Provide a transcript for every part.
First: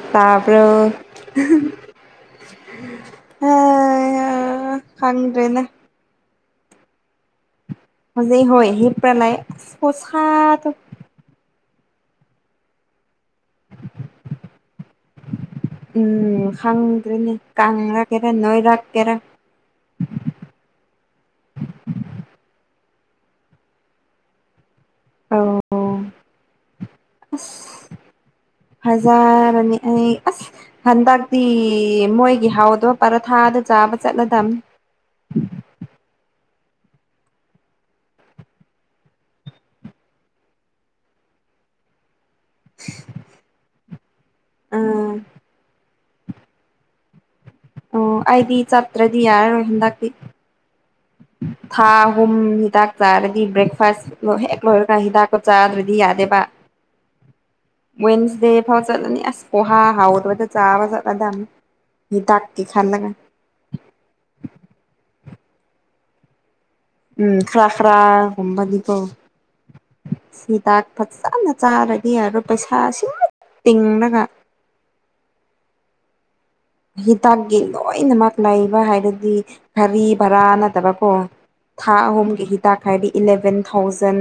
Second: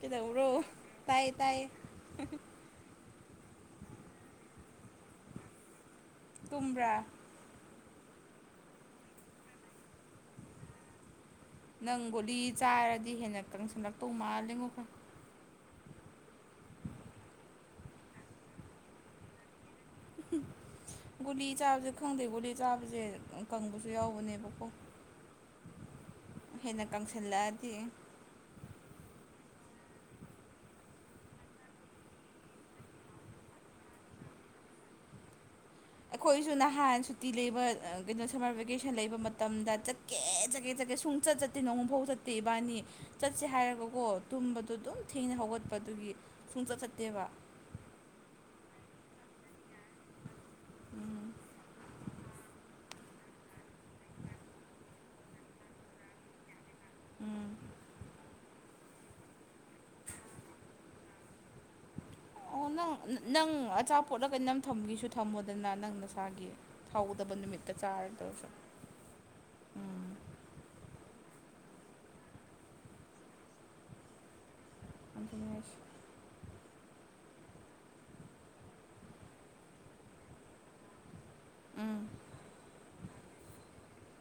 ꯀꯩꯗꯧꯕ꯭ꯔꯣ ꯇꯥꯔꯕ꯭ꯔꯣ ꯇꯥꯏ ꯇꯥꯏ ꯍ ꯈꯪꯗ꯭ꯔꯦꯅꯦ ꯇꯨꯝ꯭ꯔꯥ ꯍꯧꯖꯤꯛ ꯍꯣꯏ ꯍꯤꯞꯄ ꯂꯥꯏ ꯄꯣꯁ ꯅꯪ ꯒꯨꯂꯤ ꯆꯥꯔꯗꯤ ꯍꯦꯟꯅꯛꯇꯪ ꯁꯜꯂꯛꯇꯧ ꯃꯥꯜ ꯂꯦꯡꯉꯣꯈꯩ ꯎꯝ ꯈꯪꯗ꯭ꯔꯅꯦ ꯀ꯭ꯔꯥ ꯀꯦꯔ ꯅꯣꯏꯔꯥꯛ ꯀꯦꯔꯥ ꯒꯨꯂꯤ ꯆꯥꯕꯁꯦ ꯈꯪꯗꯦ ꯒꯨꯂꯤ ꯆꯥꯕꯁꯦ ꯀꯪꯕꯁꯨ ꯌꯥꯎꯕꯅꯦꯕꯀꯣ ꯑꯣ ꯍꯦꯟꯅ ꯑ ꯀꯪꯁꯜꯂꯛꯑꯗꯤ ꯍꯖ ꯅꯤ ꯑꯩ ꯑꯁ ꯍꯟꯗꯛꯇꯤ ꯃꯣꯏꯒꯤ ꯍꯥꯎꯗꯣ ꯄꯔꯊꯥꯗ ꯆꯥꯕ ꯆꯠꯂꯗꯝꯕꯅꯤ ꯎꯝ ꯑꯩꯈꯣꯏꯁꯨ ꯅꯍꯥꯟ ꯁꯨꯇꯤ ꯂꯩꯕ ꯀꯩꯅꯣ ꯁꯝꯃꯔ ꯚꯦꯀꯦꯁꯟ ꯂꯩꯕ ꯃꯇꯝꯗ ꯆꯀꯦ ꯆꯠꯀꯦ ꯁꯨꯡ ꯆꯠ ꯆꯠꯇꯦ ꯅꯣꯡꯉꯨꯐꯥꯎ ꯆꯠꯇꯦ ꯏꯕꯥꯅꯤ ꯆꯠꯁꯦ ꯍꯥꯏꯔꯒ ꯇꯨꯝꯕꯗꯣ ꯑꯗꯨꯝ ꯑꯥ ꯊꯦꯡꯅ ꯍꯧꯒꯠꯄꯗꯨꯒꯤ ꯈꯣꯡꯆꯠ ꯆꯠꯇꯦꯕ ꯑꯣ ꯑꯩꯗꯤ ꯆꯠꯇ꯭ꯔꯗꯤ ꯌꯥꯔꯔꯣꯏ ꯍꯟꯗꯛꯇꯤ ꯎꯝ ꯊꯥ ꯑꯍꯨꯝ ꯍꯤꯗꯥꯛ ꯆꯥꯔꯗꯤ ꯕ꯭ꯔꯦꯛꯐꯥꯁ ꯍꯦꯛ ꯂꯣꯏꯔꯒ ꯍꯤꯗꯥꯛꯀꯣ ꯆꯥꯗ꯭ꯔꯗꯤ ꯌꯥꯗꯦꯕ ꯎꯝ ꯋꯦꯟꯁ ꯗꯦ ꯆꯠꯅꯤ ꯑꯁ ꯄꯣꯍ ꯍꯥꯎꯑꯣꯗ ꯆꯥꯋꯥ ꯆ ꯀꯗꯥ ꯑꯣ ꯅꯪ ꯅꯪ ꯑꯆꯥꯄꯣꯠꯂ ꯀꯩꯅ ꯅꯝ ꯊꯝꯕꯤꯁꯨ ꯊꯝꯃꯣꯗꯅ ꯅꯪ ꯅꯁꯥꯒꯤ ꯍꯧꯗꯕ ꯎꯝ ꯈꯔꯥ ꯅꯨꯃꯤꯠꯇ ꯐꯔꯥ ꯆꯥꯔꯗꯧꯁꯨ ꯀꯨꯝꯕꯗꯤꯀꯣ ꯎꯝ ꯍꯤꯗꯥꯛ ꯐꯖꯅ ꯆꯥꯔꯗꯤ ꯑꯔꯣ ꯄꯩꯁꯥꯁꯤ ꯇꯒ ꯑꯟꯗꯅꯦꯁ ꯍꯤꯇꯥꯛꯀꯤ ꯂꯣꯏꯅꯃꯛ ꯂꯩꯕ ꯍꯥꯏꯔꯗꯤ ꯚꯕꯤ ꯚꯔꯥ ꯅꯠꯇꯕ ꯀꯣ ꯊꯥ ꯎꯝ ꯍꯨꯝꯒꯤ ꯍꯤꯗꯥꯛ ꯍꯥꯏꯗꯤ ꯏꯂꯕꯦꯟ ꯊꯥꯎꯖꯟ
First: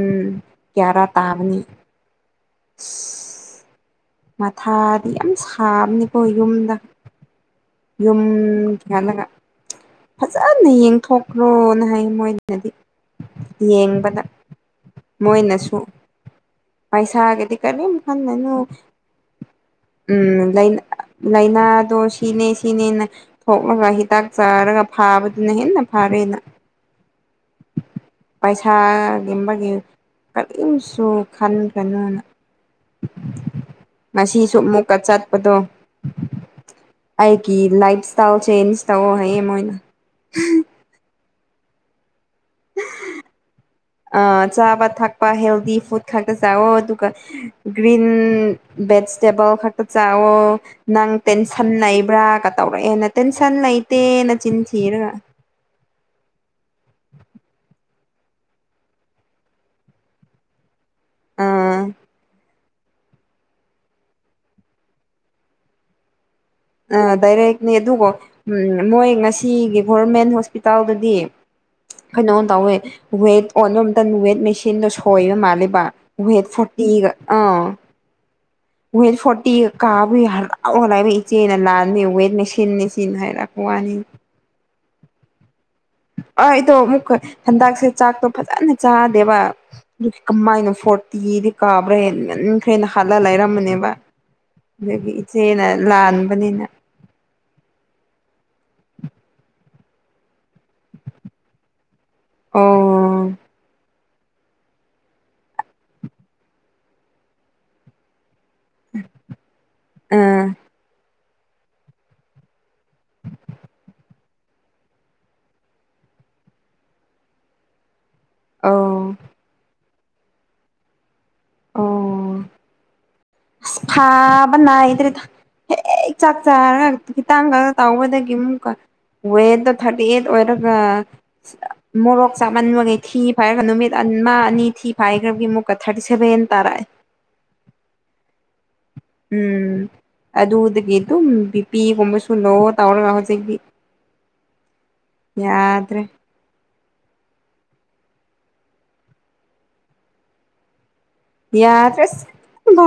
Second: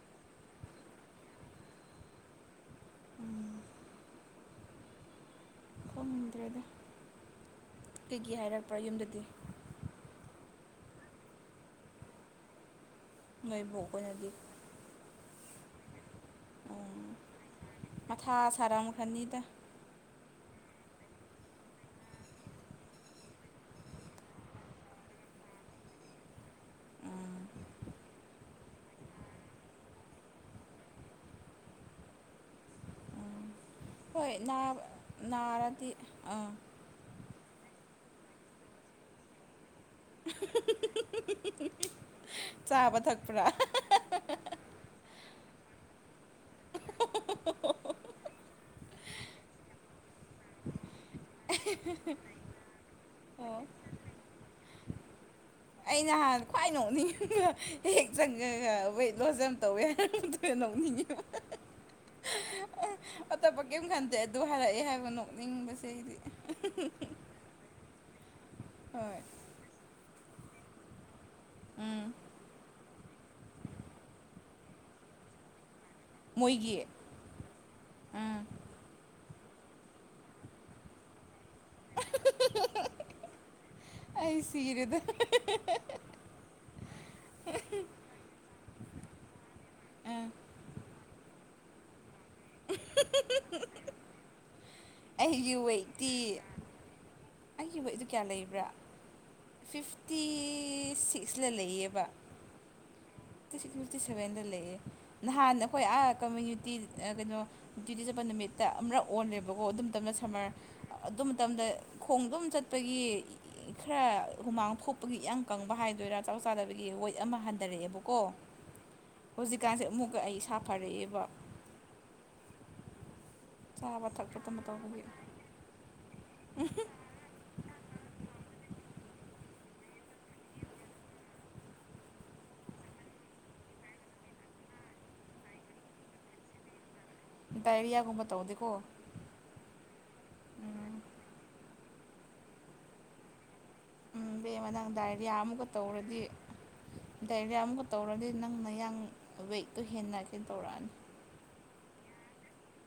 ꯀꯌꯥꯔꯥ ꯇꯥꯕꯅꯤ ꯑꯁ ꯃꯊꯥꯗꯤ ꯌꯥꯝ ꯁꯥꯕꯅꯤꯀꯣ ꯈꯪꯗ꯭ꯔꯦꯗ ꯌꯨꯝꯗ ꯌꯨꯝ ꯀꯩꯒꯤ ꯍꯥꯏꯔꯛꯄ꯭ꯔꯥ ꯌꯨꯝꯗꯗꯤ ꯀꯤꯍꯂꯒ ꯐꯖ ꯀꯟꯅ ꯌꯦꯡꯊꯣꯛꯈ꯭ꯔꯣꯅ ꯍꯥꯏ ꯃꯣꯏꯅꯗꯤ ꯅꯣꯏ ꯕꯣꯛ ꯌꯦꯡꯕꯗ ꯈꯣꯏꯅꯗꯤ ꯃꯣꯏꯅꯁꯨ ꯎꯝ ꯄꯩꯁꯥꯒꯦꯗꯤ ꯀꯔꯤꯝ ꯃꯊꯥ ꯈꯟꯒꯅꯣ ꯁꯥꯔꯝꯈ꯭ꯔꯅꯤꯗ ꯎꯝ ꯅꯩꯅꯥꯗꯣ ꯁꯤ ꯁꯤꯅꯦ ꯁꯤꯅꯦꯅ ꯊꯣꯛꯂꯒ ꯍꯤꯗꯥꯛ ꯆꯥꯔꯒ ꯐꯥꯕꯗꯨꯅ ꯍꯦꯟꯅ ꯐꯥꯔꯦꯅ ꯎꯝ ꯄꯩꯁꯥꯒꯤ ꯃꯒꯤ ꯀꯔꯤꯝꯁꯨ ꯈꯟꯒꯅꯣꯅ [inaudible] ꯎꯝ ꯍꯣꯏ ꯅꯕ ꯅꯥꯔꯥꯗꯤ ꯑꯥ ꯀꯤ ꯂꯥꯏꯐ ꯏꯁꯇꯥꯏꯜꯁꯦ ꯃꯤꯁ ꯇꯧꯋꯣ ꯍꯥꯏꯌꯦ ꯃꯣꯏꯅ ꯆꯥꯕ ꯊꯛꯄ꯭ꯔꯥ ꯑ ꯆꯥꯕ ꯊꯛꯄ ꯍꯦꯜꯗꯤ ꯐꯨꯗ ꯈꯛꯇ ꯆꯥꯎꯋꯣ ꯑꯗꯨꯒ ꯒ꯭ꯔꯤꯟ ꯚꯦꯖꯇꯦꯕꯜ ꯈꯛꯇ ꯆꯥꯛꯋꯣ ꯅꯪ ꯇꯦꯟꯁꯟ ꯂꯩꯕ꯭ꯔꯥꯒ ꯇꯧꯔꯛꯑꯦꯅ ꯇꯦꯟꯁꯟ ꯑꯣ ꯂꯩꯇꯦ ꯅꯆꯤꯟ ꯊꯤꯔꯒ ꯑꯩ ꯅꯍꯥꯟ ꯈ꯭ꯋꯥꯏ ꯅꯣꯛꯅꯤꯡꯉ ꯍꯦꯛ ꯆꯪꯉꯒ ꯋꯦꯠ ꯂꯣꯖꯝ ꯑꯝ ꯇꯧꯋꯦ ꯑꯗꯨ ꯅꯣꯛꯅꯤꯡꯉꯤ ꯑꯥ ꯑꯇꯣꯞꯄ ꯀꯏꯝ ꯈꯟꯗꯦ ꯑꯗꯨ ꯍꯥꯏꯔꯛꯑꯦ ꯍꯥꯏꯕ ꯅꯣꯛꯅꯤꯡꯕꯁꯦ ꯑꯩꯗꯤ ꯑ ꯗꯥꯏꯔꯦꯛꯅꯤ ꯑꯗꯨꯒꯣ ꯎꯝ ꯃꯣꯏ ꯍꯣꯏ ꯉꯁꯤꯒꯤ ꯚꯣꯔꯃꯦꯟ ꯏꯁꯄꯤꯇꯥꯜꯗꯗꯤ ꯎꯝ ꯀꯩꯅꯣ ꯇꯧꯋꯦ ꯋꯦꯠ ꯑꯣꯟꯅꯨꯝꯇꯟ ꯋꯦꯠ ꯃꯦꯁꯤꯟꯗꯣ ꯁꯣꯏꯔ ꯃꯥꯜꯂꯦꯕ ꯋꯦꯠ ꯃꯣꯏꯒꯤ ꯐꯣꯔꯇꯤꯒ ꯑ ꯎꯝ ꯋꯦꯠ ꯐꯣꯔꯠ ꯇꯤ ꯀꯥꯕꯩ ꯍꯔꯥꯎꯂꯥꯏꯃꯤ ꯆꯦꯅ ꯂꯥꯟꯅꯤ ꯋꯦꯠ ꯃꯦꯁꯤꯟꯅꯤ ꯁꯤꯅ ꯍꯥꯏꯔꯛꯄ ꯋꯥꯅꯤ ꯑꯩ [inaudible] ꯑꯥ ꯑꯩꯗꯣ ꯑꯃꯨꯛꯀ ꯍꯟꯗꯛꯁꯦ ꯆꯥꯛꯇꯣ ꯐꯖꯅ ꯆꯥꯗꯦꯕ ꯑꯗꯨ ꯎꯝ ꯀꯃꯥꯏꯅ ꯐꯣ ꯀꯣꯔꯇꯤꯗꯤ ꯀꯥꯕ꯭ꯔꯦ ꯅꯈ꯭ꯔꯦꯅ ꯍꯥꯜꯂ ꯂꯩꯔꯝꯕꯅꯦꯕ ꯑꯗꯒꯤ ꯑꯩꯒꯤ ꯏꯆꯦꯅ ꯋꯦꯠꯇꯤ ꯂꯥꯟꯕꯅꯤꯅ ꯑꯩꯒꯤ ꯋꯦꯠꯗꯨ ꯀꯌꯥ ꯂꯩꯕ꯭ꯔꯥ ꯐꯤꯏꯞꯇꯤ ꯏ ꯁꯤꯛꯁꯂ ꯂꯩꯌꯦꯕ ꯑꯣ ꯐꯤꯇꯤ ꯐꯤꯐꯇꯤ ꯁꯚꯦꯟꯗ ꯂꯩꯑꯦ ꯅꯍꯥꯟ ꯑꯈꯣꯏ ꯑꯥ ꯀꯝꯃꯨꯌꯨꯅꯤꯇꯤ ꯑ ꯀꯩꯅꯣ ꯗ꯭ꯌꯨꯇꯤ ꯆꯠꯄ ꯅꯨꯃꯤꯠ ꯇ ꯑꯃꯔꯛ ꯑꯣꯜꯂꯦꯕꯀꯣ ꯑꯗꯨꯝ ꯇꯝꯗ ꯑꯥ ꯁꯝꯃꯔ ꯑꯗꯨꯝ ꯇꯝꯗ ꯈꯣꯡ ꯑꯗꯨꯝ ꯆꯠꯄꯒꯤ ꯈꯔ ꯍꯨꯃꯥꯡ ꯊꯣꯛꯄꯒꯤ ꯏ ꯀꯪꯕ ꯍꯥꯏꯗꯣꯏꯔꯥ ꯆꯥꯎ ꯆꯥꯗꯕꯒꯤ ꯋꯦꯠ ꯑꯃ ꯍꯟꯗꯔꯛꯑꯦꯕꯛ ꯀꯣ ꯑꯣ ꯍꯧꯖꯤꯛꯀꯥꯟꯁꯦ ꯑꯃꯨꯛꯀ ꯑꯩ ꯐꯁꯥ ꯐꯔꯛꯑꯦꯕ ꯑꯣ ꯆꯥꯕ ꯊꯛꯄ ꯃꯇꯝ ꯇꯧꯕꯒꯤ ꯐꯥꯕꯅꯥꯏꯗ꯭ꯔꯦꯗ ꯍꯦ ꯍꯦꯛ ꯆꯥꯛ ꯆꯥꯔꯒ ꯄꯨꯈꯤꯇꯥꯡꯒ ꯀꯅꯣ ꯇꯎꯕꯗꯒꯤ ꯑꯃꯨꯛꯀ ꯋꯦꯠꯇꯣ ꯊꯥꯔꯇꯤ ꯑꯦꯠ ꯑꯣꯏꯔꯒ ꯃꯣꯔꯣꯛ ꯆꯥꯃꯟꯕꯒꯤ ꯊꯤ ꯐꯥꯏꯔꯒ ꯅꯨꯃꯤꯠ ꯑꯟ ꯃꯥ ꯑꯅꯤ ꯊꯤ ꯐꯥꯏꯈ꯭ꯔꯕꯒꯤ ꯑꯃꯨꯛꯀ ꯊꯥꯔꯇꯤ ꯁꯚꯦꯟ ꯇꯥꯔꯑꯦ ꯗꯥꯏꯔꯤꯌꯥꯒꯨꯝꯕ ꯇꯧꯗꯦꯀꯣ ꯎꯝ ꯑꯗꯨꯗꯒꯤ ꯑꯗꯨꯝ ꯕꯤ ꯄꯤ ꯒꯨꯝꯕꯁꯨ ꯂꯣ ꯇꯔꯒ ꯍꯣꯖꯤꯛꯗꯤ ꯎꯝ ꯕꯦꯃ ꯅꯪ ꯗꯥꯏꯔꯤꯌꯥ ꯑꯃꯨꯛꯀ ꯇꯧꯔꯗꯤ ꯗꯥꯏꯔꯤꯌꯥ ꯑꯃꯨꯛꯀ ꯇꯧꯔꯗꯤ ꯅꯪ ꯅꯌꯥꯡ ꯋꯦꯠꯇꯣ ꯍꯦꯟꯅ ꯀꯦꯟ ꯇꯧꯔꯛꯑꯅꯤ ꯌꯥꯗꯔꯦ ꯑꯁ ꯏꯡꯕ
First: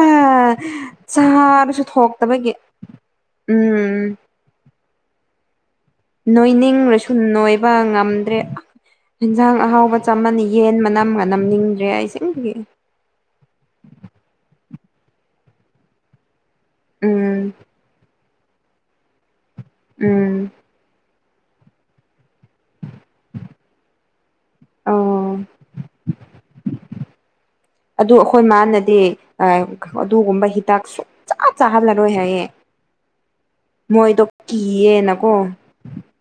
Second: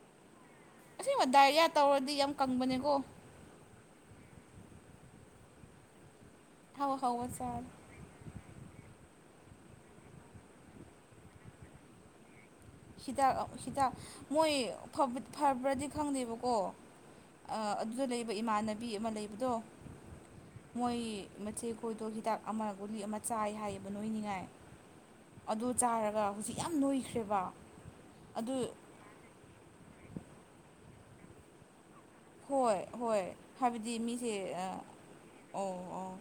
ꯑꯁꯦꯡꯕ ꯗꯥꯏꯔꯤꯌꯥ ꯆꯥꯔꯁꯨ ꯇꯧꯔꯗꯤ ꯌꯥꯝ ꯊꯣꯛꯇꯕꯒꯤ ꯀꯪꯕꯅꯦꯀꯣ ꯎꯝ ꯍꯥꯎ ꯅꯣꯏꯅꯤꯡꯔꯁꯨ ꯍꯥꯎꯕ ꯆꯥꯔꯣ ꯅꯣꯏꯕ ꯉꯝꯗ꯭ꯔꯦ ꯍꯤꯟꯖꯥꯡ ꯑꯍꯥꯎꯕ ꯆꯥꯃꯟꯅꯦ ꯌꯦꯟ ꯃꯅꯝꯒ ꯅꯝꯅꯤꯡꯗ꯭ꯔꯦ ꯑꯩꯁꯦꯡꯕꯒꯤ ꯍꯤꯗꯥꯛ ꯍꯤꯗꯥꯛ ꯃꯣꯏ ꯐꯕꯨꯠ ꯐꯕ꯭ꯔꯗꯤ ꯈꯪꯗꯦꯕꯛ ꯑꯣ ꯎꯝ ꯑꯗꯨꯗ ꯂꯩꯕ ꯏꯃꯥꯟꯅꯕꯤ ꯑꯃ ꯂꯩꯕꯗꯣ ꯎꯝ ꯃꯣꯏ ꯃꯆꯦ ꯈꯣꯏꯗꯣ ꯍꯤꯗꯥꯛ ꯑꯃ ꯒꯨꯂꯤ ꯑꯃ ꯆꯥꯏ ꯍꯥꯏꯌꯦꯕ ꯅꯣꯏꯅꯤꯉꯥꯏ ꯑꯣ ꯑꯗꯨ ꯆꯥꯔꯒ ꯍꯧꯖꯤꯛ ꯌꯥꯝ ꯅꯣꯏꯈ꯭ꯔꯦꯕ ꯑꯗꯨ ꯑꯩꯈꯣꯏ ꯃꯥꯅꯗꯤ ꯑꯗꯨꯒꯨꯝꯕ ꯍꯤꯗꯥꯛ ꯁꯨꯡꯆꯥꯥ ꯆꯥꯍꯜꯂꯒ ꯍꯣꯏ ꯍꯣꯏ ꯍꯥꯏꯕꯗꯤ ꯃꯣꯏꯗꯣ ꯃꯤꯁꯦ ꯀꯤꯌꯦꯅꯀꯣ ꯑꯣ ꯑꯣ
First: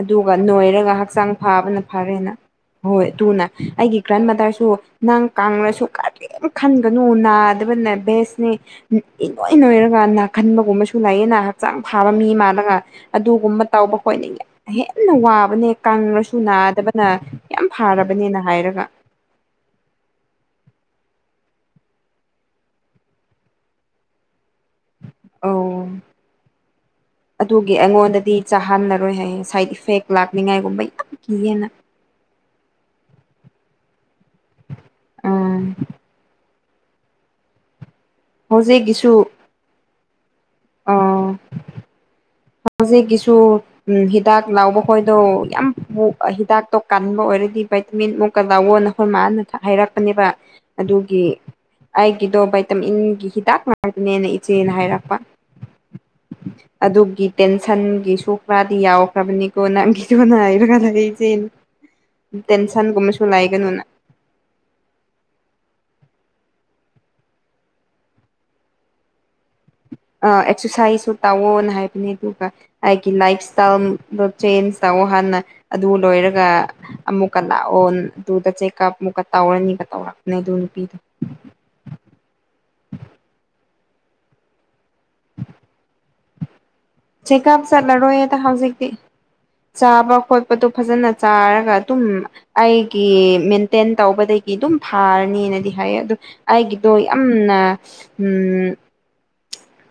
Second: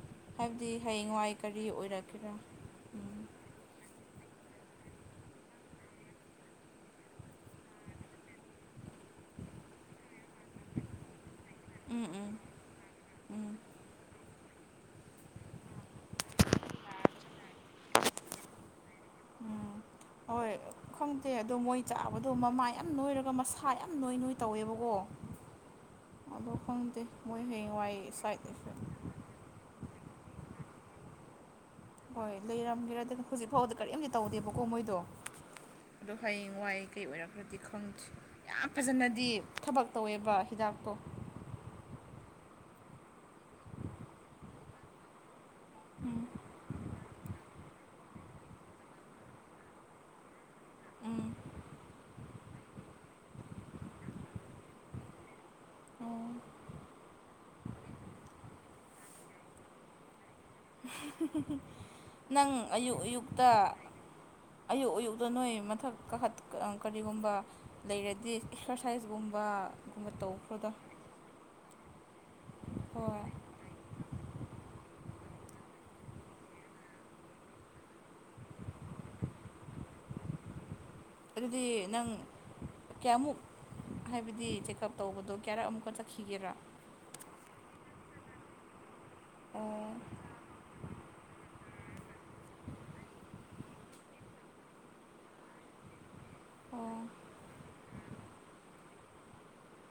ꯑꯗꯨꯒ ꯍꯥꯏꯕꯗꯤ ꯅꯣꯏꯔꯒ ꯍꯛꯆꯥꯡ ꯍꯌꯦꯡꯋꯥꯏ ꯀꯔꯤ ꯐꯥꯕꯅ ꯐꯔꯦꯅ ꯑꯣꯏꯔꯛꯀꯦꯔꯥ ꯎꯝ ꯍꯣꯏ ꯑꯗꯨꯅ ꯑꯩꯒꯤ ꯒ꯭ꯔꯥꯟ ꯃꯥꯗꯔꯁꯨ ꯅꯪ ꯀꯥꯡꯉꯁꯨ ꯀꯔꯤꯝ ꯈꯟꯒꯅꯨ ꯅꯥꯗꯕꯅꯦ ꯕꯦꯁꯅꯦ ꯏꯅꯣꯏ ꯅꯣꯏꯔꯒ ꯈꯟꯕꯒꯨꯝꯕꯁꯨ ꯂꯩꯌꯦꯅ ꯍꯛꯆꯥꯡ ꯎꯝ ꯐꯥꯕ ꯃꯤ ꯎꯝ ꯃꯥꯜꯂꯒ ꯎꯝ ꯑꯗꯨꯒꯨꯝꯕ ꯇꯧꯕ ꯈꯣꯏꯅ ꯍꯦꯟꯅ ꯋꯥꯕꯅꯦ ꯀꯪꯂꯉꯁꯨ ꯅꯥꯗꯕꯅ ꯌꯥꯝ ꯐꯔꯕꯅꯦꯅ ꯍꯥꯏꯔꯒ ꯍꯣꯏ ꯈꯪꯗꯦ ꯑꯗꯣ ꯃꯣꯏ ꯆꯥꯕꯗꯣ ꯃꯃꯥ ꯌꯥꯝ ꯅꯣꯏꯔꯒ ꯃꯁꯥ ꯌꯥꯝ ꯅꯣꯏ ꯅꯣꯏ ꯇꯧꯋꯦꯕꯀꯣ ꯑꯧ ꯑꯗꯣ ꯈꯪꯗꯦ ꯃꯣꯏ ꯑꯗꯨꯒꯤ ꯍꯌꯦꯡꯋꯥꯏ ꯑꯩꯉꯣꯟꯗꯗꯤ ꯁꯥꯏꯠ ꯏꯐꯦꯛ ꯆꯥꯍꯜꯂꯔꯣꯏ ꯍꯥꯏꯌꯦ ꯁꯥꯏꯠ ꯏꯐꯦꯛ ꯂꯥꯛꯅꯤꯡꯉꯥꯏꯒꯨꯝꯕ ꯀꯤꯌꯦꯅ ꯍꯣꯏ ꯂꯩꯔꯝꯒꯦꯔꯥꯗꯅ ꯍꯧꯖꯤꯛ ꯐꯥꯎꯕꯗ ꯀꯔꯤꯝꯇ ꯇꯧꯗꯦꯕꯀꯣ ꯃꯣꯏꯗꯣ ꯎꯝ ꯑꯗꯣ ꯍꯌꯦꯡ ꯋꯥꯏ ꯀꯩ ꯑꯣꯏꯔꯛꯈ꯭ꯔꯗꯤ ꯈꯪꯗꯦ ꯌꯥꯝ ꯍꯧꯖꯤꯛꯀꯤꯁꯨ ꯐꯖꯅꯗꯤ ꯊꯕꯛ ꯇꯧꯋꯦꯕ ꯍꯤꯗꯥꯛꯇꯣ ꯑꯥ ꯍꯧꯖꯤꯛꯀꯤꯁꯨ ꯎ ꯍꯤꯗꯥꯛ ꯂꯥꯎꯕ ꯈꯣꯏꯗꯣ ꯌꯥꯝ ꯎꯝ ꯍꯤꯗꯥꯛꯇꯣ ꯀ ꯀꯥꯟꯕ ꯑꯣꯏꯔꯗꯤ ꯚꯥꯏꯇꯃꯤꯟ ꯑꯃꯨꯛꯀ ꯂꯥꯛꯑꯣ ꯅ ꯑꯩꯈꯣꯏ ꯃꯥꯅ ꯍꯥꯏꯔꯛꯄꯅꯦꯕ ꯑꯗꯨꯒꯤ ꯎꯝ ꯑꯩꯒꯤꯗꯣ ꯕꯥꯩꯇꯝ ꯏꯟꯒꯤ ꯍꯤꯗꯥꯛ ꯃꯔꯛꯇꯅꯦꯅ ꯏꯆꯦꯅ ꯍꯥꯏꯔꯛꯄ ꯑꯣ ꯑꯗꯨꯒꯤ ꯇꯦꯟꯁꯟꯒꯤꯁꯨ ꯈꯔꯗꯤ ꯌꯥꯎꯈ꯭ꯔꯕꯅꯤꯀꯣ ꯅꯪꯒꯤꯅ ꯍꯥꯏꯔꯒ ꯂꯩ ꯅꯪ ꯑꯌꯨꯛ ꯇꯦꯟꯁꯟꯒꯨꯝꯕꯁꯨ ꯑꯌꯨꯛꯇ ꯂꯥꯏꯒꯅꯨꯅ ꯑꯌꯨꯛ ꯑꯌꯨꯛꯇ ꯅꯣꯏ ꯃꯊꯛ ꯀꯥꯈꯠ ꯀꯔꯤꯒꯨꯝꯕ ꯂꯩꯔꯗꯤ ꯑꯦꯛꯁꯔꯁꯥꯏꯁꯀꯨꯝꯕꯨꯝꯕ ꯑꯦꯛꯁꯔꯁꯥꯏꯖꯁꯨ ꯇꯧꯋꯣꯅ ꯍꯥꯏꯕꯅꯤ ꯑꯗꯨꯒ ꯑꯩꯒꯤ ꯍꯣꯏ ꯂꯥꯏꯐ ꯏꯁꯇꯥꯏꯜꯗ ꯆꯦꯟꯖ ꯇꯧꯋ ꯍꯥꯟꯅ ꯑꯗꯨ ꯂꯣꯏꯔꯒ ꯑꯃꯨꯛꯀ ꯂꯥꯛꯑꯣ ꯑꯗꯨꯗ ꯆꯦꯛꯑꯞ ꯑꯃꯨꯛꯀ ꯇꯧꯔꯅꯤꯒ ꯇꯧꯔꯛꯅꯤ ꯑꯗꯨ ꯅꯨꯄꯤꯗ [inaudible] ꯑꯗꯨꯗꯤ ꯅꯪ ꯀꯌꯥꯃꯨꯛ ꯍꯥꯏꯕꯗꯤ ꯆꯦꯛꯑꯞ ꯇꯧꯕꯗꯣ ꯀꯌꯥꯔꯛ ꯑꯃꯨꯛꯀ ꯆꯠꯈꯤꯒꯦꯔꯥ ꯆꯦꯛꯑꯞ ꯆꯠꯂꯔꯣꯏꯗ ꯍꯧꯖꯤꯛꯇꯤ ꯑꯣ ꯆꯥꯕ ꯈꯣꯠꯄꯗꯣ ꯐꯖꯅ ꯆꯥꯔꯒ ꯑꯗꯨꯝ ꯑꯩꯒꯤ ꯃꯦꯟꯇꯦꯟ ꯇꯧꯕꯗꯒꯤ ꯑꯗꯨꯝ ꯐꯥꯔꯅꯤꯅꯗꯤ ꯍꯥꯏꯌꯦ ꯑꯗꯨ ꯑꯩꯒꯤꯗꯣ ꯑꯣ ꯌꯥꯝꯅ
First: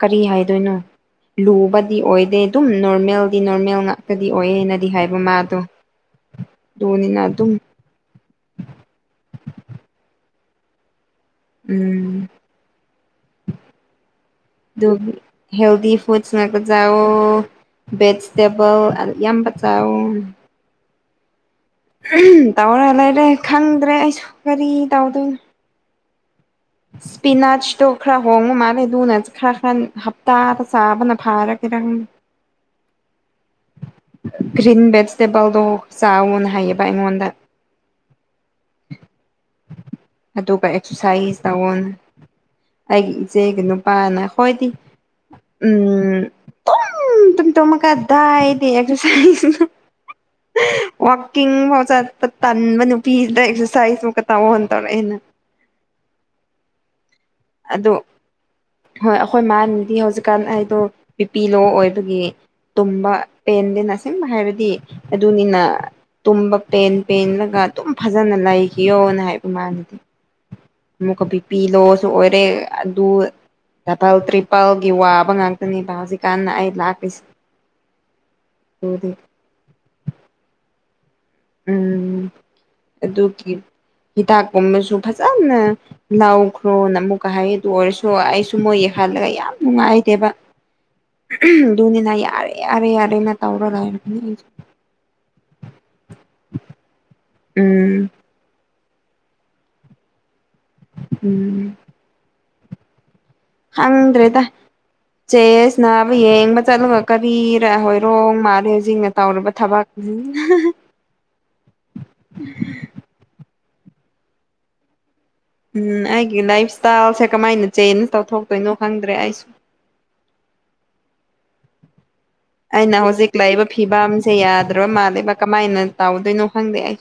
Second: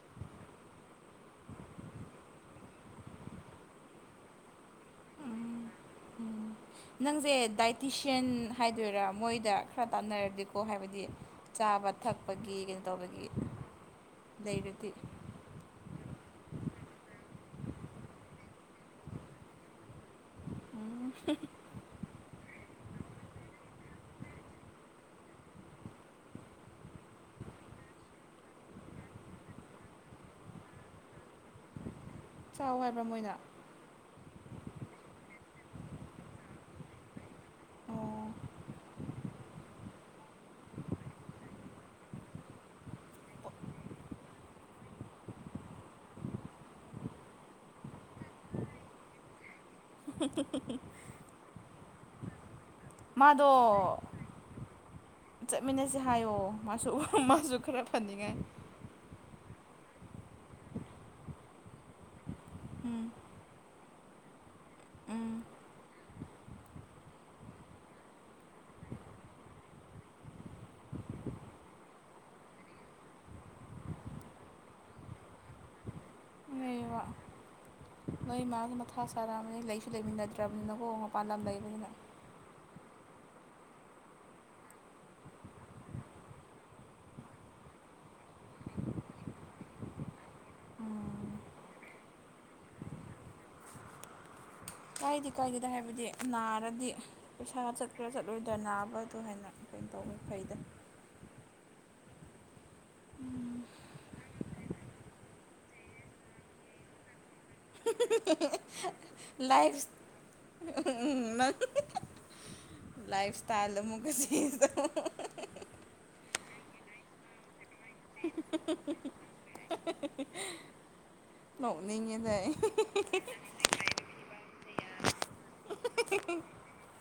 ꯀꯔꯤ ꯍꯥꯏꯗꯣꯏꯅꯣ ꯂꯨꯕꯗꯤ ꯑꯣꯏꯗꯦ ꯑꯗꯨꯝ ꯅꯣꯔꯃꯦꯜꯗꯤ ꯅꯣꯔꯃꯦꯜ ꯉꯥꯛꯇꯗꯤ ꯑꯣꯏꯌꯦꯅꯗꯤ ꯍꯥꯏꯕ ꯃꯥꯗꯣ ꯎꯝ [inaudible] ꯎꯝ ꯑꯗꯨꯅꯤꯅ ꯅꯪꯁꯦ ꯑꯗꯨꯝ ꯗꯥꯏꯇꯤꯁꯤꯌꯥꯟ ꯍꯥꯏꯗꯣꯏꯔꯥ ꯃꯣꯏꯗ ꯈꯔ ꯇꯥꯟꯅꯔꯗꯤꯀꯣ ꯍꯥꯏꯕꯗꯤ ꯆꯥꯕ ꯎꯝ ꯊꯛꯄꯒꯤ ꯀꯩꯅꯣ ꯇꯧꯕꯒꯤ ꯂꯩꯔꯗꯤ ꯍꯦꯜꯗꯤ ꯐꯨꯗꯁ ꯅꯀ ꯆꯥꯎꯑꯣ ꯕꯦꯁ ꯇꯦꯕꯜ ꯌꯥꯝꯕ ꯆꯥ ꯍ ꯇꯧꯔꯦ ꯂꯩꯔꯦ ꯈꯪꯗ꯭ꯔꯦ ꯑꯩꯁꯨ ꯀꯔꯤ ꯇꯧꯗꯣꯏꯅꯣ ꯏꯁꯄꯤꯅꯥꯁꯇꯣ ꯈꯔ ꯍꯣꯡꯉꯨ ꯃꯥꯜꯂꯦ ꯑꯗꯨꯅ ꯈꯔ ꯈꯔ ꯍꯞꯇꯥꯗ ꯆꯥꯕꯅ ꯐꯥꯔ ꯏꯔꯥꯡ ꯆꯥꯎ ꯍꯥꯏꯕ꯭ꯔꯥ ꯃꯣꯏꯅ ꯒ꯭ꯔꯤꯟ ꯚꯦꯖꯤꯇꯦꯕꯜꯗꯣ ꯆꯥꯑꯣꯅ ꯍꯥꯏꯌꯦ ꯕ ꯑꯩꯉꯣꯟꯗ ꯑꯣ ꯑꯗꯨꯒ ꯑꯦꯛꯁꯔꯁꯥꯏꯁ ꯇꯥꯋꯟ ꯑꯩꯒꯤ ꯏꯆꯦꯒꯤ ꯅꯨꯄꯥꯅ ꯍꯣꯏꯗꯤ ꯎꯝ ꯇꯨꯝ ꯇꯨꯝ ꯇꯨꯃꯒ ꯗꯥꯏꯗꯤ ꯑꯦꯔꯥꯏ ꯋꯥꯀꯤ ꯄꯥꯎ ꯆꯠꯄ ꯇ ꯇꯟꯕ ꯅꯨꯄꯤꯗ ꯃꯥꯗꯣ ꯑꯦꯛꯁꯔꯁꯥꯢꯖ ꯃꯨꯀ ꯇꯧꯅ ꯇꯧꯔꯦꯅ ꯆꯠꯃꯤꯟꯅꯁꯦ ꯍꯥꯏꯌꯣ ꯃꯥꯁꯨ ꯃꯥꯁꯨ ꯈꯔ ꯐꯅꯤ ꯉꯥꯏ ꯍꯣꯏ ꯃꯥꯗꯤ ꯍꯧꯖꯤꯛꯀꯥꯟ ꯑꯩꯗꯣ ꯕꯤꯄꯤ- ꯂꯣ ꯑꯣꯏꯕꯒꯤ ꯎꯝ ꯇꯨꯝꯕ ꯄꯦꯟꯗꯦꯅ ꯑꯁ‌ꯦꯡꯕ ꯍꯥꯏꯔꯗꯤ ꯎꯝ ꯑꯗꯨꯅꯤꯅ ꯇꯨꯝꯕ ꯄꯦꯟ ꯄꯦꯟꯂꯒ ꯑꯗꯨꯝ ꯐꯖꯅ ꯂꯩꯈꯤꯌꯣꯅ ꯍꯥꯏꯕ ꯃꯅꯗ ꯑꯃꯨꯛꯀ ꯄꯤꯄꯤ ꯂꯣ ꯑꯣꯏꯔꯦ ꯑꯗꯨ ꯗꯕꯜ ꯇ꯭ꯔꯤꯄꯜꯒꯤ ꯋꯥꯕ ꯉꯥꯛꯇꯅꯦꯕ ꯍꯧꯖꯤꯛꯀꯥꯟꯅ ꯑꯩ ꯂꯩꯕ ꯂꯥꯛꯂꯤꯁꯤ꯫ ꯅꯣꯏ ꯃꯥꯒꯤ ꯃꯊꯥ ꯁꫪꯝꯅꯤ ꯂꯩꯁꯨ ꯂꯩꯃꯤꯟꯅꯗ꯭ꯔꯕꯅꯤꯅꯀꯣ ꯃꯄꯥꯟ ꯂꯝ ꯂꯩꯕꯅꯤꯅ ꯑꯗꯨ ꯀꯤ ꯍꯤꯗꯥꯛ ꯀꯨꯝꯕꯁꯨ ꯐꯖꯅ ꯂꯧꯈ꯭ꯔꯣꯅ ꯑꯃꯨꯛꯀ ꯍꯥꯏ ꯑꯗꯨ ꯑꯣꯏꯔꯁ ꯑꯩꯁꯨ ꯃꯣꯏ ꯈꯜꯂꯒ ꯌꯥꯝ ꯅꯨꯡꯉꯥꯏꯇꯦꯕ꯫ ꯎꯝ ꯗꯨꯒꯤꯅ ꯌꯥꯔꯦ ꯌꯥꯔꯦ ꯌꯥꯔꯦꯅ ꯇꯧꫪꯒꯊꯥꯏꯅ ꯏꯩꯁꯨ ꯀꯥꯏꯗ ꯀꯥꯏꯗꯦꯗ ꯍꯥꯏꯕꯗꯤ ꯅꯥꯔꯗꯤ ꯄꯩꯁꯥ ꯎꯝ ꯆꯠꯄ꯭ꯔꯥ ꯆꯠꯂꯣꯏꯗ꯭ꯔ ꯅꯥꯕ ꯑꯗꯨ ꯍꯥꯏꯅ ꯀꯩꯅ ꯇꯧꯋꯤ ꯐꯩꯗ ꯑꯝ ꯍꯪꯗꯔꯦꯗ ꯆꯦꯁ ꯅꯥꯕ ꯌꯦꯡꯕꯥ ꯆꯠꯂꯨꯒ ꯀꯔꯤꯔ ꯍꯣꯏꯔꯣꯡ ꯃꯥꯂꯦ ꯍꯧꯖꯤꯛ‌꯫ ꯂꯥꯐꯁ ꯑꯎꯃ ꯅ‌ꯪ ꯂꯥꯐꯁ ꯇꯥꯥꯏꯜ ꯑꯃꯨꯒ ꯆ‌ꯦꯜ ꯇꯧ ꯎꯝ ꯑꯩꯒꯤ ꯂꯥꯏꯞ ꯏꯁꯇꯥꯏꯜꯁꯦ ꯀꯃꯥꯏꯅ ꯆꯦꯟꯖ ꯇꯧꯊꯣꯛꯇꯣꯏꯅꯣ ꯈꯪꯗ꯭ꯔꯦ ꯑꯩꯁꯨ꯫ [inaudible] ꯅꫭꯛꯅꯤꯡꯉ‌ꯦ ꯑꯩꯅ ꯍꯧꯖꯤꯛ ꯂꯩꯔꯤꯕꯏꯕ ꯐꯤꯕꯝꯁꯦ ꯌꯥꯗ꯭ꯔꯕ ꯃꯥꯜꯂꯤꯦꯕ ꯀꯃꯥꯏꯅ ꯇꯧꯗꯣꯏꯅꯣ ꯈꯪꯗꯦ ꯑꯩ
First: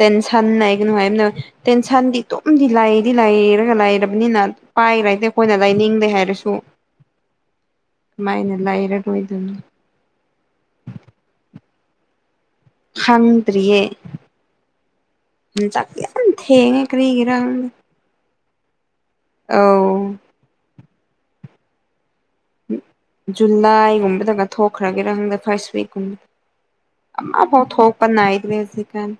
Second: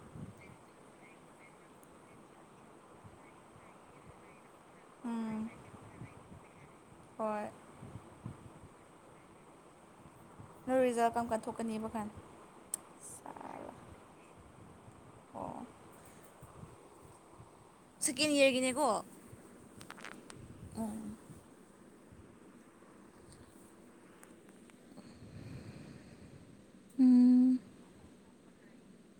ꯇꯦꯟꯁꯟ ꯂꯩꯏꯒꯅꯣ ꯍꯥꯏꯕꯅꯦ ꯇꯦꯟꯁꯟꯗꯤ ꯇꯝꯗꯤ ꯂꯥꯏꯗꯤ ꯂꯥꯏꯔꯒ ꯂꯥꯏꯔꯕꯅꯤꯅ ꯄꯥꯏꯔꯇꯦ ꯎꯝ ꯑꯩꯈꯣꯏꯅ ꯂꯩꯅꯤꯡꯗꯦ ꯍꯥꯏꯔꯁꯨ꯫ ꯍꯣꯏ꯫ ꯃꯥꯏꯅ ꯂꯩꫪ ꫪꫭꯏꯗꯨꯅ꯫ ꯅꯣꯏ ꯔꯤꯖꯜꯠ ꯀꯝ ꯀꯟ ꯊꯣꯛꯀꯅꯦꯕ ꯀꯥꯟ ꯍꯪꯗ꯭ꯔꯤꯌꯦ ꯑꯣ ꯌꯥꯝ ꯍꯦꯡꯉ‌ꯦ ꯀꯔꯤꯒꯔꯥ ꯁꯦꯀꯦꯟ ꯏꯌꯥꯔꯒꯤ ꯅꯦꯀꯣ꯫ ꯑꯧ ꯎꯝ ꯖꯨꯂꯥꯏ ꯒꯨꯝꯕꯗꯒ ꯊꯣꯛꯈ꯭ꯔꯒꯦꯔ ꯍꯪꯗ ꯐꯥꯔꯁ ꯋꯤꯛꯀꯨꯝꯕꯗ꯫ ꯑꯃꯐ‌ꯎ ꯍꯣꯛꯄ ꯅꯥꯏꯗꫪ‌ꯦ ꯍꯪꯧꯖꯤꯀꯟ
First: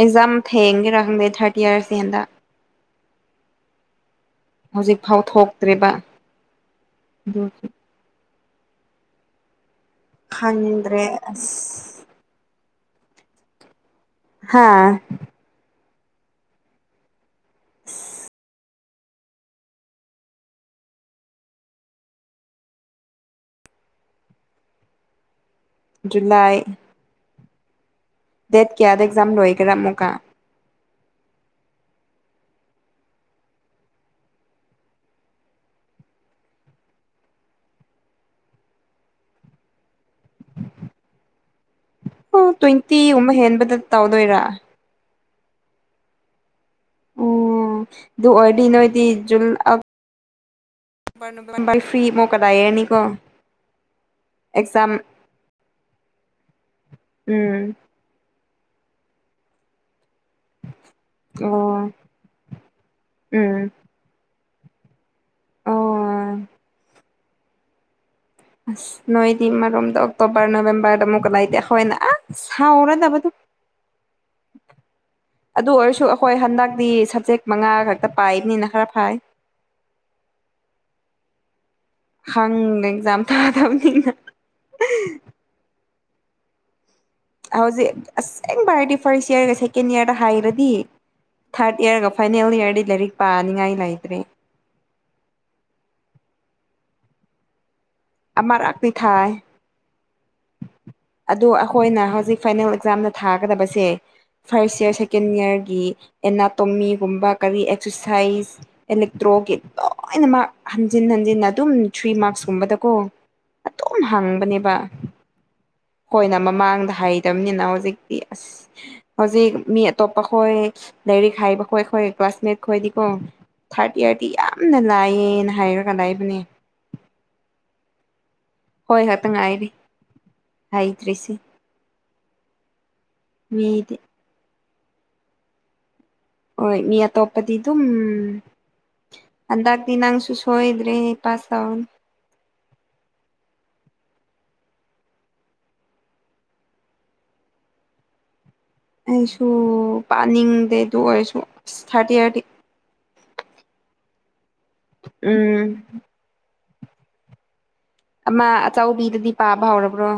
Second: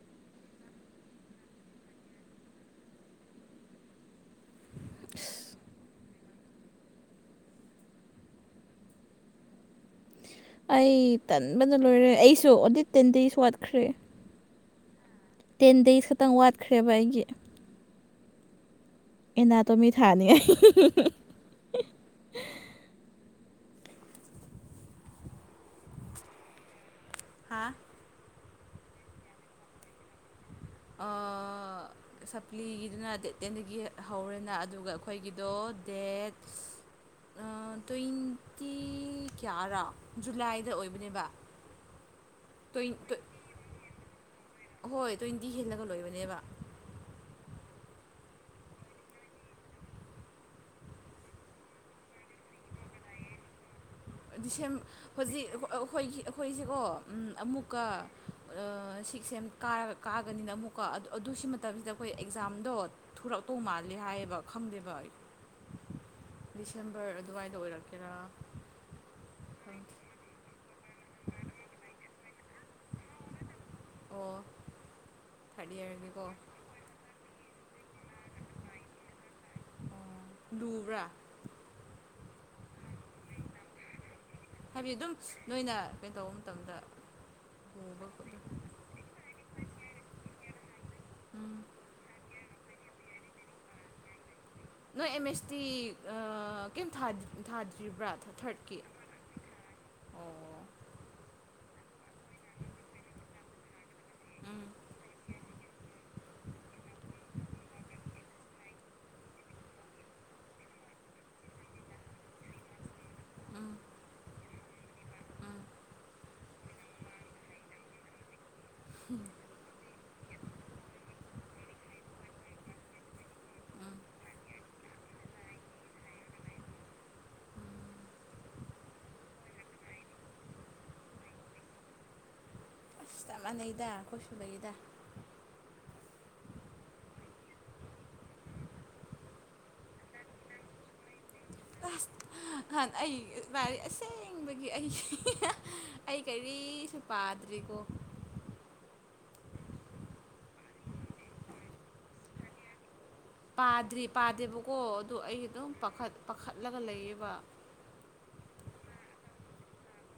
ꯑꯦꯛꯖꯥꯝ ꯊꯦꯡꯒꯦꯔꯥ ꯈꯪꯗꯦ ꯊꯥꯔꯇꯌꯥꯔꯁ‌ꯦ ꯍꯟꯗꯛ ꯍꯧꯖꯤꯛ ꯐꯥꯎ ꯊꯣꯛꯇꯔ‌ꯦꯕ ꯑꯗꫭꯁꯨ ꯑꯩ ꯈꯪꯗ꯭ꯔꯦ ꯇꯟꯕꯅ ꯑꯁ ꯂꯣꯏꯔꯦ ꯑꯩꯁꯨ ꯑꯣꯗꯤꯠ ꯇꯦꯟ ꯗꯦꯖ ꯋꯥꯠꯈ꯭ꯔꯦ꯫ ꯍꯥ! ꯇꯦꯟ ꯗꯦꯖ ꯈꯛꯇꯪ ꯋꯠꯈ꯭ꯔꯦꯕ ꯑꯩꯒꯤ ꯑ‌ꯦꯏꯅꯥꯇꫭꯃꯤ ꯁꯅꯥ ꯊꯥꯏ ꯖꯨꯂꯥꯏ꯫ ꯍꯥꯥ! ꯗꯦꯠ ꯀ꯭ꯌꯥꯗ ꯑꯦꯛꯖꯥꯝ ꯂꯣꯏꯒꫪ ꯑꯃꯨꯀ ꯑꯥ..... [inaudible] ꯁꯄꯂꯤꯒꯤꯗꯨꯅ ꯗꯦꯠ ꯇꯦꯟꯗꯒꯤ ꯍꯧꯔꯦꯅ ꯑꯗꯨꯒ ꯑꯩꯈꯣꯏꯒꯤꯗꯣ ꯗꯦꯠ..... ꯁ ꯑ ꯇ꯭ꯋꯦꯟꯇꯤ ꯀꯌꫪꯥ ꯑꯥ ꯇ꯭ꯋꯦꯟꯇꯤꯒꯨꯝꯕ ꯍꯦꯟꯕꯗ ꯇꯧꯗꯣꯏꯔ꯫ ꯍꯣꯏ ꯇ꯭ꯋꯦꯟꯇꯤ ꯍꯜꯂꯒ ꯂꯣꯏꯕꯅꯦꯕ꯫ ꯑꫭ ꯑꯗꯨ ꯑꯣꯏꯗꯤ ꯅꯣꯏꯗꯤ ꯖꯨꯂ ꯑꯞ ꯃꯨꯝꯕꯥꯏ ꯐ꯭ꯔꯤ ꯃꯧꯀꯥꯗꯥꯏꯌꯦꯔꯅꯤꯀꯣ [unintelligible] ꯗꯤꯁꯦꯝ ꯍꯧꯖꯤꯛ ꯑꯩ ꯑꯩꯈꯣꯏꯒꯤ ꯑꯩꯈꯣꯏꯁꯤꯀꯣ ꯎꯝ ꯑꯃꯨꯛꯀ ꯁꯤꯁꯦꯦꯝ ꯀꯥꯔꯛ ꯀꯥꯒꯅꯤꯅ ꯑꯃꯨꯛꯀ ꯑꯗꯨ ꯁꯤ ꯑꯣ ꯃꯇꯝꯁꯤꯗ ꯑꯩꯈꯣꯏ ꯑꯦꯛꯖꯥꯝꯗꯣ ꯊꯨꯔꯛꯇꯧ ꯎꯝ ꯃꯥꯜꯂꯦ ꯍꯥꯏꯌꯦꯕ ꯈꯪꯗꯦꯕ ꯑꯩ ꯑꯣ ꯗꯤꯁꯦꯝꯕꯔ ꯑꯗꯨꯋꯥꯏꯗ ꯑꯣꯏꯔꯛꯀꯦꯔꯥ ꯑ ꯅꯣꯏꯗꯤꯝ ꯃꯔꯣ ꯑꯣꯀꯛꯇꯣꯕꯔ ꯅꯕꯦꯝꯕꯔꯗ ꯃꯨ ꯑꯣꯥꯏ ꯏꯗ ꯍꯅ ꯑ ꯆꯥꯎꯔ ꯇꯗꯨꯣ ꯑꯣ ꯊꯥꯔꯠ ꯑꯗꯨ ꯑꯣꯏꯔꯁꯨ ꯏꯌꯥꯔꯒꯤꯀꯣ ꯑꯩꯈꯣꯏ ꯍꯟꯗꯛꯇꯤ ꯁꯞꯖꯦꯛ ꯃꯉꯥ ꯈꯛꯇ ꯄꯥꯏꯕꯅꯤꯅ ꯈꯔ ꯐꯥꯏ ꯗꯕ꯭ꯔ ꯈꯪꯗꯖꯝ ꯊꯥ ꯊꯕ ꯊꯅ ꯀꯩꯅ ꯇꯧꯕ ꯃꯇꯝꯗ ꯍꯧꯖꯤꯛ ꯎꯕ ꯈꯣꯠꯄ ꯑꯁꯦꯡꯕ ꯍꯥꯏꯔꯗꯤ ꯐꯥꯔꯁ ꯏꯌꯥꯔꯒ ꯁꯦꯀꯦꯟ ꯏꯌꯥꯔꯒ ꯍꯥꯏꯔꯗꯤ ꯎꯝ ꯊꯥꯔꯠ ꯏꯌꯥꯔꯒ ꯐꯥꯏꯅꯦꯜ ꯏꯔꯗꯤ ꯂꯥꯏꯔꯤꯛ ꯄꯥꯅꯤꯡꯉꯥꯏ ꯂꯩꯇ꯭ꯔꯦ ꯅꯣꯏ ꯑꯦꯃꯦꯁꯇꯤ ꯑ ꯀ ꯊꯥꯖ ꯊꯥꯖ ꯑꯃꯔꯅꯤ ꯊꯥꯏ ꯑꯣ ꯑꯗꯨ ꯑꯩꯈꯣꯏꯅ ꯍꯧꯖꯤꯛ ꯐꯥꯏꯅꯦꯜ ꯑꯦꯛꯖꯥꯝꯅ ꯊꯥꯒꯗꯕꯁꯦ ꯎꯝ ꯐꯥꯔꯁ ꯏꯔ ꯁꯦꯀꯦꯟ ꯏꯌꯥꯔꯒꯤ ꯑꯦꯅꯥꯇꯣꯃꯤꯒꯨꯝꯕ ꯀꯔꯤ ꯑꯦꯛꯁꯔꯁꯥꯏꯁ ꯑꯦꯂꯦꯛꯇ꯭ꯔꯣ ꯑꯣꯦ ꯂꯣꯏꯅ ꯃꯥ ꯍꯟꯖꯤꯟ ꯍꯟꯖꯤꯟ ꯑꯗꯨꯝ ꯊ꯭ꯔꯤ ꯃꯥꯔꯛꯁꯀꯨꯝꯕꯗꯀꯣ ꯎꯝ ꯑꯗꯨꯝ ꯍꯥꯡꯕꯅꯦꯕ ꯎꯝ ꯍꯣꯏꯅ ꯃꯃꯥꯡꯗ ꯍꯥꯏꯩꯗꯕꯅꯤꯅ ꯍꯧꯖꯤꯛꯇꯤ ꯑꯁ ꯍꯧꯖꯤꯛ ꯃꯤ ꯑꯇꯣꯞꯄ ꯈꯣꯏ ꯂꯥꯏꯔꯤꯛ ꯍꯥꯏꯕ ꯈꯣꯏꯈꯣꯏ ꯀ꯭ꯂꯥꯁꯃꯦꯠ ꯈꯣꯏꯗꯤꯀꯣ ꯊꯥꯔꯠ ꯎꯝ ꯏꯌꯥꯔꯗꯤ ꯌꯥꯝꯅ ꯂꯥꯏꯑꯅ ꯍꯥꯏꯔꯒ ꯂꯥꯛꯕꯅꯦ ꯍꯣꯏ ꯈꯇꯪ ꯉꯥꯏꯔꯤꯦ ꯍꯥꯏꯩꯗ꯭ꯔꯤꯁꯤ ꯑꯁ ꯇꯞꯅꯗ ꯑꯩꯈꯣꯏ ꯁꯨꯕꯩꯗ ꯍ ꯃꯤ ꯑꯇꯣꯞꯄꯗꯤ ꯑꯗꯨꯝ ꯑꯗꯒꯗꯤꯟꯪꯁꯨꯨꯁ ꯍꯣꯏꯗ꯭ꯔꯤ ꯄꯥꯁꯑꯥꯎꯟ ꯥꯟ ꯑꯩ ꯂꯔꯤꯛ ꯑꯁꯦꯡꯕꯒꯤ ꯑꯩꯁꯦ ꯑꯩ ꯀꯔꯤꯁꯨ ꯄꯥꯗ꯭ꯔꯦ ꯇꯀꯣ [unintelligible] ꯑꯩꯁꯨ ꯄꯥꯅꯤꯡꯗꯦ ꯑꯗꯨ ꯑꯣꯏꯔꯁꯨ ꯑꯁ ꯊꯥꯔꯇꯤ ꯌꯥꯥꯔꯇꯤ ꯄꯥꯗ꯭ꯔꯤ ꯄꯥꯗꯦꯕꯀꯣ ꯑꯗꯨ ꯑꯩ ꯎꯝ ꯑꯗꯨꯝ ꯄꯥꯈꯠꯂꯒ ꯂꯩꯌꯦꯕ ꯃꯥ ꯑꯆꯤꯗꯗꯤ ꯄꯥꯕ ꯍꯧꯔꯕ꯭ꯔꯣ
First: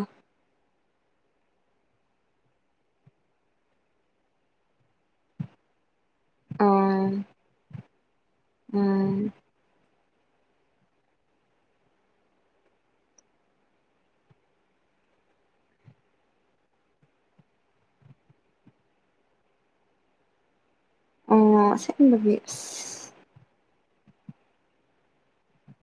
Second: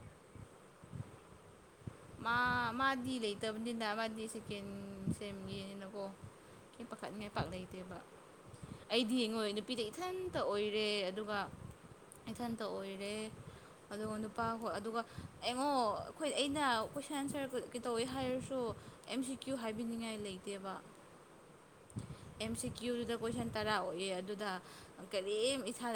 ꯃꯥꯗꯤ ꯂꯩꯇꯕꯅꯤꯅ ꯃꯥꯗꯤ ꯁꯦꯀꯦꯟ ꯁꯦꯝꯒꯤꯅꯤꯅꯀꯣ ꯀꯩ ꯑꯣ ꯄꯥꯈꯠꯅꯤꯡꯉꯥꯏ ꯄꯥꯛ ꯂꯩꯇꯦꯕ ꯑꯩꯗꯤ ꯎꯝ ꯌꯦꯡꯉꯣꯏ ꯅꯨꯄꯤꯗ ꯏꯊꯟꯇ ꯑꯣꯏꯔꯦ ꯑꯗꯨꯒ ꯏꯊꯟꯇ ꯑꯣꯏꯔꯦ ꯑꯗꯨꯒ ꯅꯨꯄꯥꯈꯣꯏ ꯑꯗꯨꯒ ꯑꯩꯡꯉꯣ ꯑꯩꯈꯣꯏ ꯑꯩꯅ ꯀꯣꯏꯁꯟ ꯑꯟꯁꯔ ꯀꯩꯇꯧꯋꯦ ꯍꯥꯏꯔꯁꯨ ꯑꯦꯝ ꯁꯤ ꯀ꯭ꯌꯨ ꯍꯥꯏꯕꯤꯅꯤꯡꯉꯥꯏ ꯂꯩꯇꯦꯕ ꯑꯣ ꯁꯤ ꯑꯦꯝ ꯁꯤ ꯀ꯭ꯌꯨꯗꯨꯗ ꯀꯣꯏꯁꯟ ꯇꯔꯥ ꯑꯣꯑ ꯑꯗꯨꯗ ꯀꯔꯤꯝ ꯏꯁꯥꯗ